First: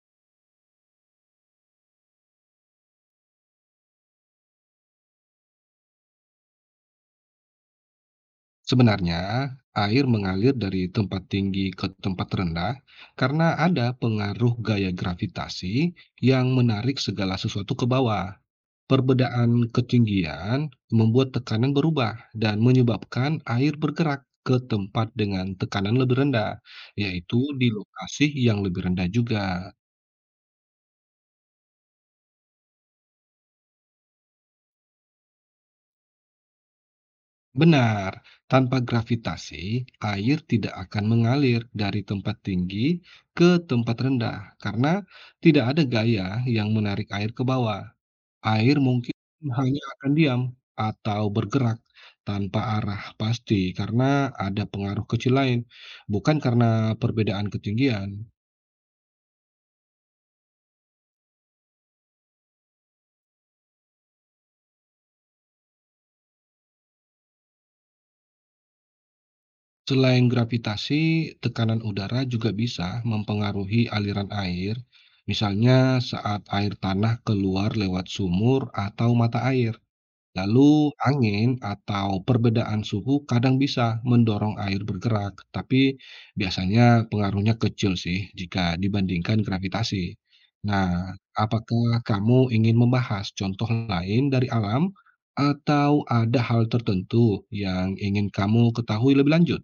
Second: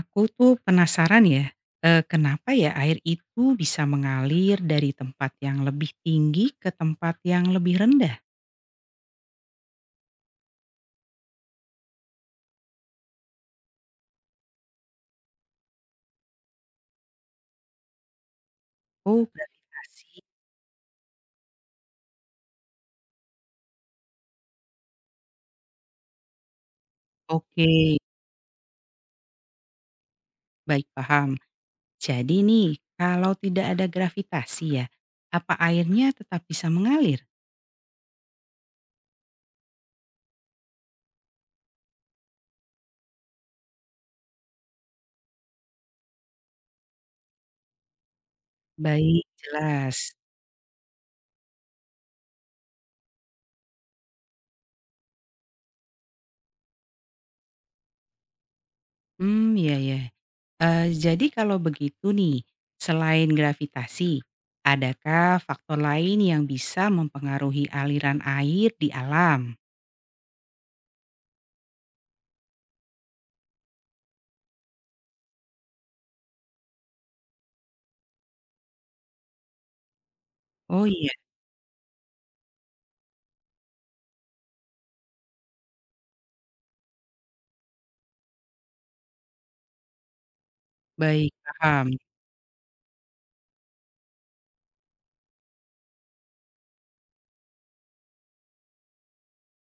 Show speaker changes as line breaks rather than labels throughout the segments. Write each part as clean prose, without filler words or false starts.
Aku tuh penasaran ya, kenapa ya air itu bisa mengalir dari tempat yang lebih tinggi ke tempat yang lebih rendah?
Sebenarnya, air mengalir dari tempat tinggi ke tempat rendah karena ada pengaruh gaya gravitasi yang menarik segala sesuatu ke bawah.
Oh
Perbedaan
gravitasi,
ketinggian membuat tekanan berubah dan menyebabkan air bergerak ke tempat dengan tekanan lebih rendah, yaitu
oke,
di lokasi yang lebih rendah juga.
baik paham. Jadi nih, kalau tidak ada gravitasi ya, apa airnya tetap bisa mengalir?
Benar, tanpa gravitasi, air tidak akan mengalir dari tempat tinggi ke tempat rendah karena tidak ada gaya yang menarik air ke bawah. Air mungkin
Baik,
hanya
jelas.
akan diam atau bergerak tanpa arah pasti karena ada pengaruh kecil lain, bukan karena perbedaan ketinggian.
Hmm, ya ya. Jadi kalau begitu nih, selain gravitasi, adakah faktor lain yang bisa mempengaruhi aliran air di alam?
Selain gravitasi, tekanan udara juga bisa mempengaruhi aliran air, misalnya saat air tanah keluar lewat sumur atau mata air.
Oh
Lalu
iya.
angin atau perbedaan suhu kadang bisa mendorong air bergerak, tapi biasanya pengaruhnya kecil sih jika dibandingkan gravitasi. Nah,
Baik, paham.
apakah kamu ingin membahas contoh lain dari alam atau ada hal tertentu yang ingin kamu ketahui lebih lanjut?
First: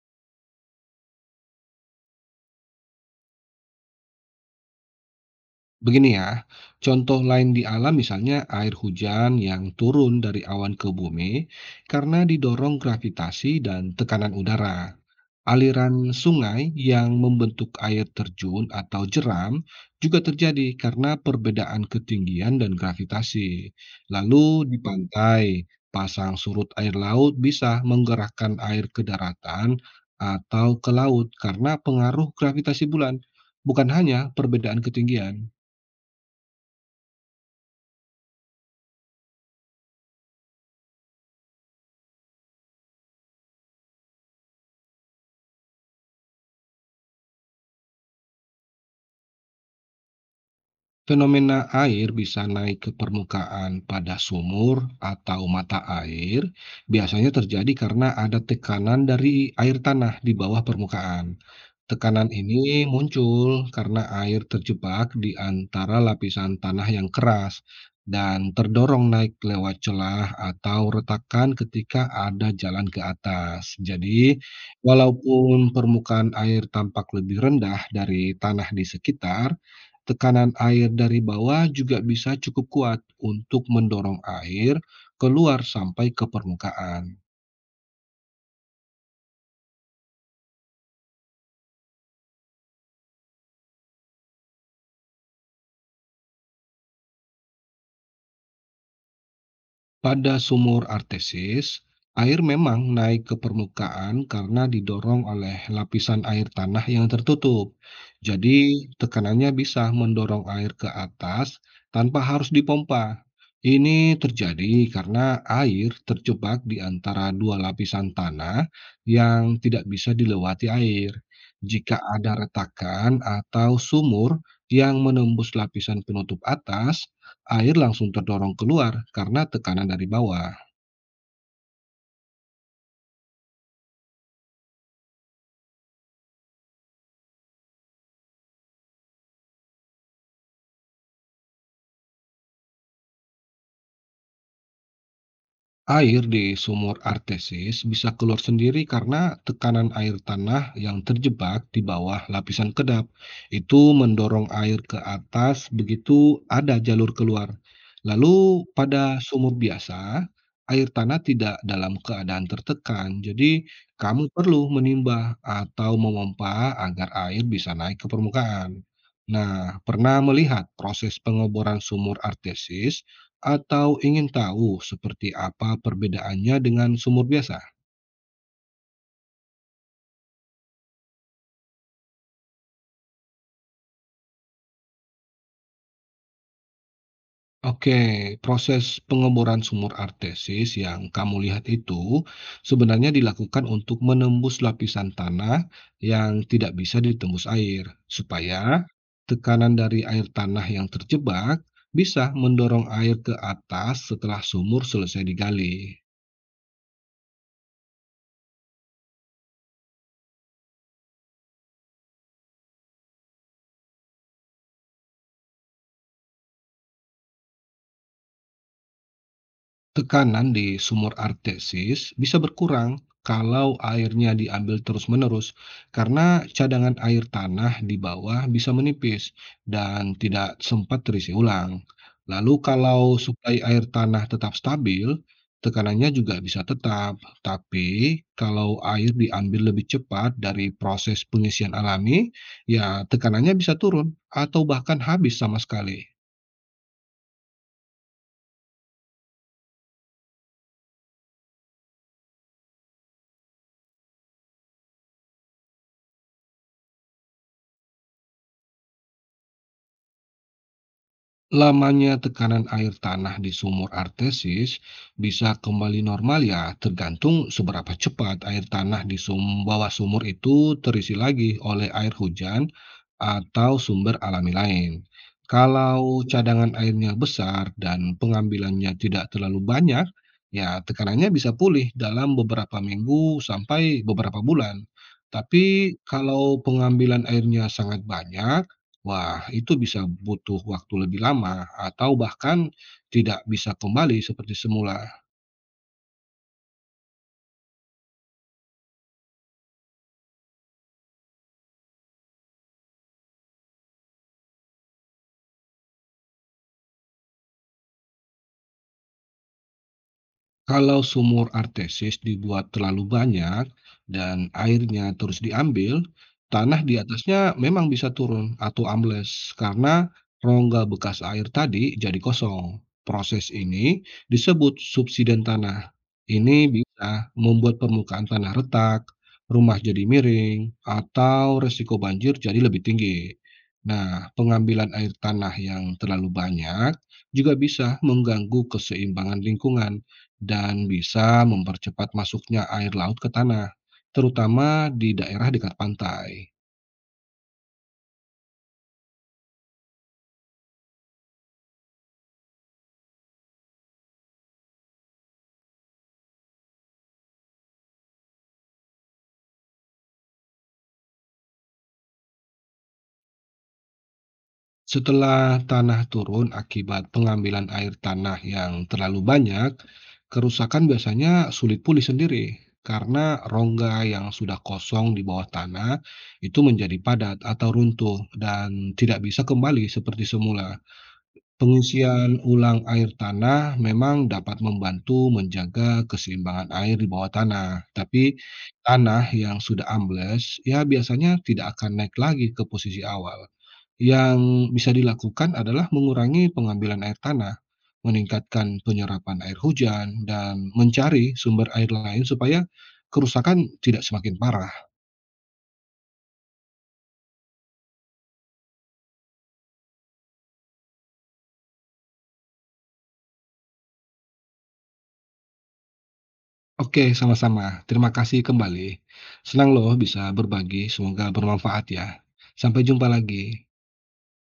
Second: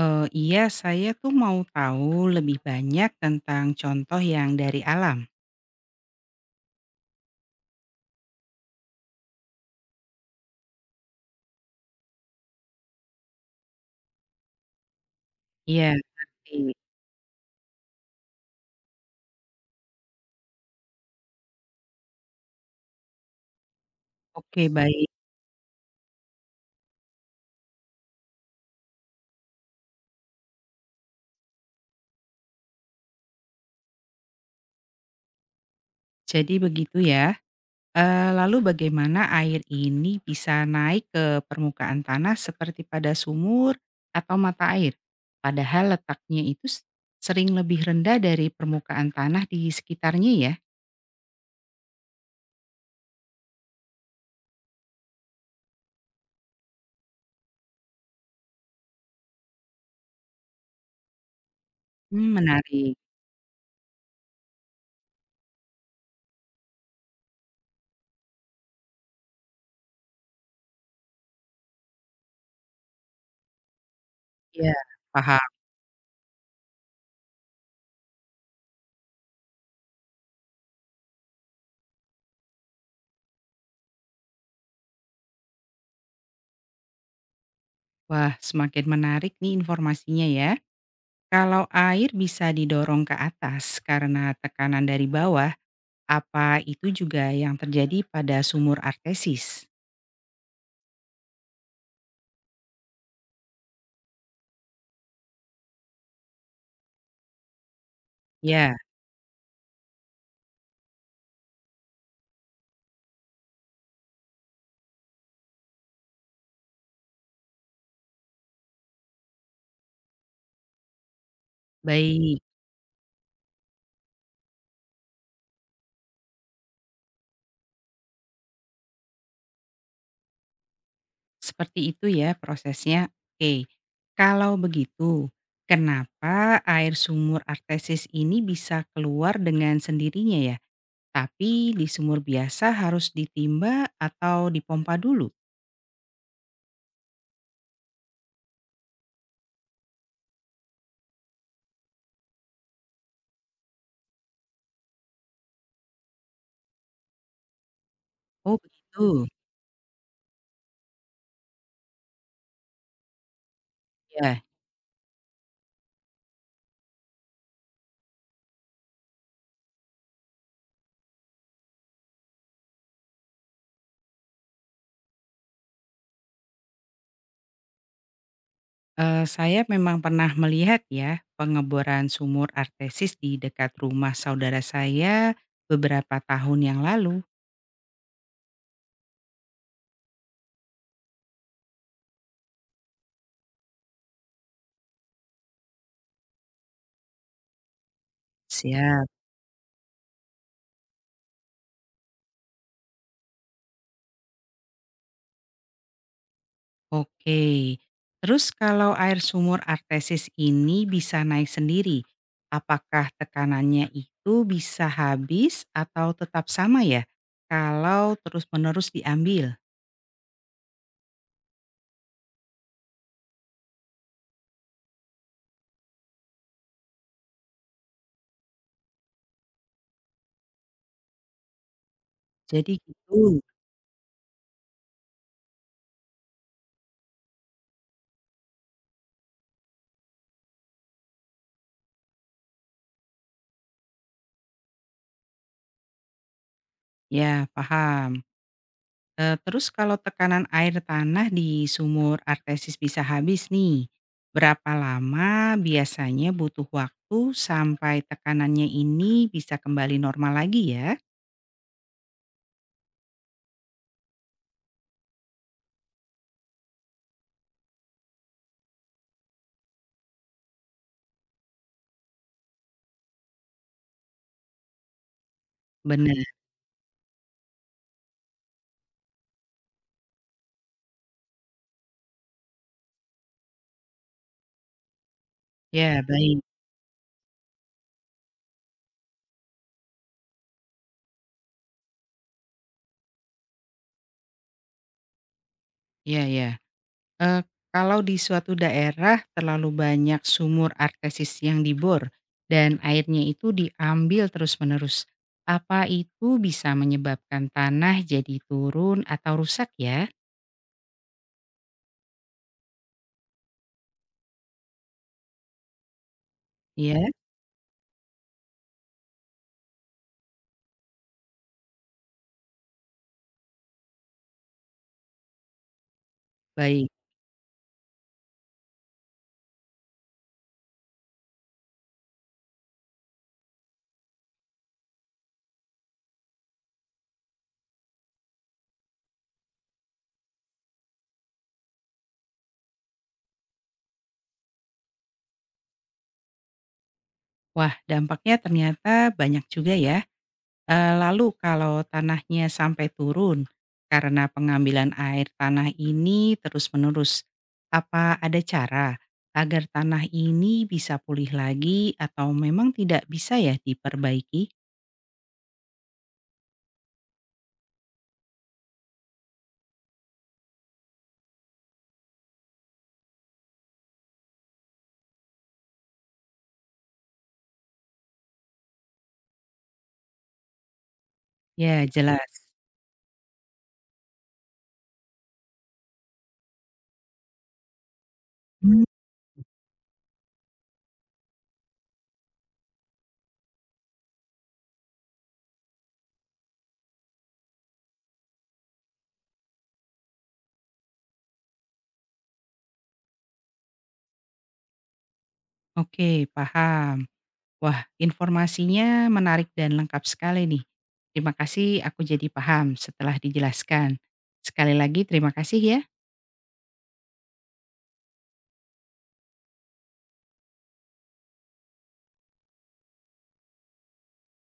Iya, saya tuh mau tahu lebih banyak tentang contoh yang dari alam.
Begini ya, contoh lain di alam misalnya air hujan yang turun dari awan ke bumi karena didorong gravitasi dan tekanan udara.
Iya,
Aliran
ngerti.
sungai yang membentuk air terjun atau jeram juga terjadi karena perbedaan ketinggian dan gravitasi. Lalu
Oke,
di
baik.
pantai, pasang surut air laut bisa menggerakkan air ke daratan atau ke laut karena pengaruh gravitasi bulan, bukan hanya perbedaan ketinggian.
Jadi begitu ya. Lalu bagaimana air ini bisa naik ke permukaan tanah seperti pada sumur atau mata air? Padahal letaknya itu sering lebih rendah dari permukaan tanah di sekitarnya ya?
Fenomena air bisa naik ke permukaan pada sumur atau mata air, biasanya terjadi karena ada tekanan dari air tanah di bawah permukaan. Tekanan
Mmm,
ini
menarik.
muncul karena air terjebak di antara lapisan tanah yang keras dan terdorong naik lewat celah atau retakan ketika ada jalan ke atas. Jadi,
Ya paham.
walaupun permukaan air tampak lebih rendah dari tanah di sekitar, tekanan air dari bawah juga bisa cukup kuat untuk mendorong air keluar sampai ke permukaan.
Wah, semakin menarik nih informasinya ya. Kalau air bisa didorong ke atas karena tekanan dari bawah, apa itu juga yang terjadi pada sumur artesis?
Pada sumur artesis, air memang naik ke permukaan karena didorong oleh lapisan air tanah yang tertutup. Jadi,
Ya,
tekanannya bisa mendorong air ke atas tanpa harus dipompa. Ini terjadi karena air terjebak di antara dua lapisan tanah yang tidak bisa dilewati air. Jika ada
baik.
retakan atau sumur yang menembus lapisan penutup atas, air langsung terdorong keluar karena tekanan dari bawah.
Seperti itu ya prosesnya. Oke. Kalau begitu, kenapa air sumur artesis ini bisa keluar dengan sendirinya ya? Tapi di sumur biasa harus ditimba atau dipompa dulu?
Air di sumur artesis bisa keluar sendiri karena tekanan air tanah yang terjebak di bawah lapisan kedap. Itu mendorong air ke atas begitu ada jalur keluar. Lalu
Oh,
pada
begitu.
sumur biasa, air tanah tidak dalam keadaan tertekan. Jadi kamu
Ya.
perlu menimba atau memompa agar air bisa naik ke permukaan. Nah, pernah melihat proses pengeboran sumur artesis? Atau ingin tahu seperti apa perbedaannya dengan sumur biasa?
Saya memang pernah melihat ya, pengeboran sumur artesis di dekat rumah saudara saya beberapa tahun yang lalu.
Oke, proses pengeboran sumur artesis yang kamu lihat itu sebenarnya dilakukan untuk menembus lapisan tanah yang tidak bisa ditembus air, supaya
Siap.
tekanan dari air tanah yang terjebak bisa mendorong air ke atas setelah sumur selesai digali.
Oke, terus kalau air sumur artesis ini bisa naik sendiri, apakah tekanannya itu bisa habis atau tetap sama ya, kalau terus-menerus diambil?
Tekanan di sumur artesis bisa berkurang kalau airnya diambil terus-menerus, karena cadangan air tanah di bawah bisa menipis dan tidak sempat terisi ulang. Lalu,
Jadi
kalau
gitu,
suplai air tanah tetap stabil, tekanannya juga bisa tetap, tapi kalau air diambil lebih cepat dari proses pengisian alami, ya tekanannya bisa turun atau bahkan habis sama sekali.
ya paham. Terus kalau tekanan air tanah di sumur artesis bisa habis nih, berapa lama biasanya butuh waktu sampai tekanannya ini bisa kembali normal lagi ya?
Lamanya tekanan air tanah di sumur artesis bisa kembali normal ya, tergantung seberapa cepat air tanah di bawah sumur itu terisi lagi oleh air hujan atau sumber alami lain. Kalau
Benar,
cadangan airnya besar dan pengambilannya tidak terlalu banyak, ya tekanannya bisa pulih dalam beberapa minggu sampai beberapa bulan. Tapi
ya baik,
kalau pengambilan airnya sangat banyak, wah, itu bisa butuh waktu lebih lama atau bahkan tidak bisa kembali seperti semula.
ya ya. Eee, kalau di suatu daerah terlalu banyak sumur artesis yang dibor dan airnya itu diambil terus-menerus, apa itu bisa menyebabkan tanah jadi turun atau rusak ya?
Kalau sumur artesis dibuat terlalu banyak dan airnya terus diambil, tanah di
Ya
atasnya memang bisa turun atau ambles karena rongga bekas air tadi jadi kosong. Proses ini disebut subsiden tanah. Ini
baik.
bisa membuat permukaan tanah retak, rumah jadi miring, atau resiko banjir jadi lebih tinggi. Nah, pengambilan air tanah yang terlalu banyak juga bisa mengganggu keseimbangan lingkungan dan bisa mempercepat masuknya air laut ke tanah, terutama di daerah dekat pantai.
Wah, dampaknya ternyata banyak juga ya. Lalu kalau tanahnya sampai turun karena pengambilan air tanah ini terus-menerus, apa ada cara agar tanah ini bisa pulih lagi atau memang tidak bisa ya diperbaiki?
Setelah tanah turun akibat pengambilan air tanah yang terlalu banyak, kerusakan biasanya sulit pulih sendiri karena rongga yang sudah kosong di bawah tanah itu menjadi padat atau runtuh dan tidak bisa kembali seperti semula.
Ya
Pengisian
jelas.
ulang air tanah memang dapat membantu menjaga keseimbangan air di bawah tanah, tapi
Mmm,
tanah yang sudah ambles ya biasanya tidak akan naik lagi ke posisi awal. Yang bisa dilakukan adalah mengurangi pengambilan air tanah, meningkatkan penyerapan air hujan, dan mencari sumber air lain supaya kerusakan tidak semakin parah.
oke paham. Wah, informasinya menarik dan lengkap sekali nih. Terima kasih, aku jadi paham setelah dijelaskan. Sekali lagi terima kasih ya.
Oke, sama-sama. Terima kasih kembali. Senang loh bisa berbagi, semoga bermanfaat ya. Sampai jumpa lagi.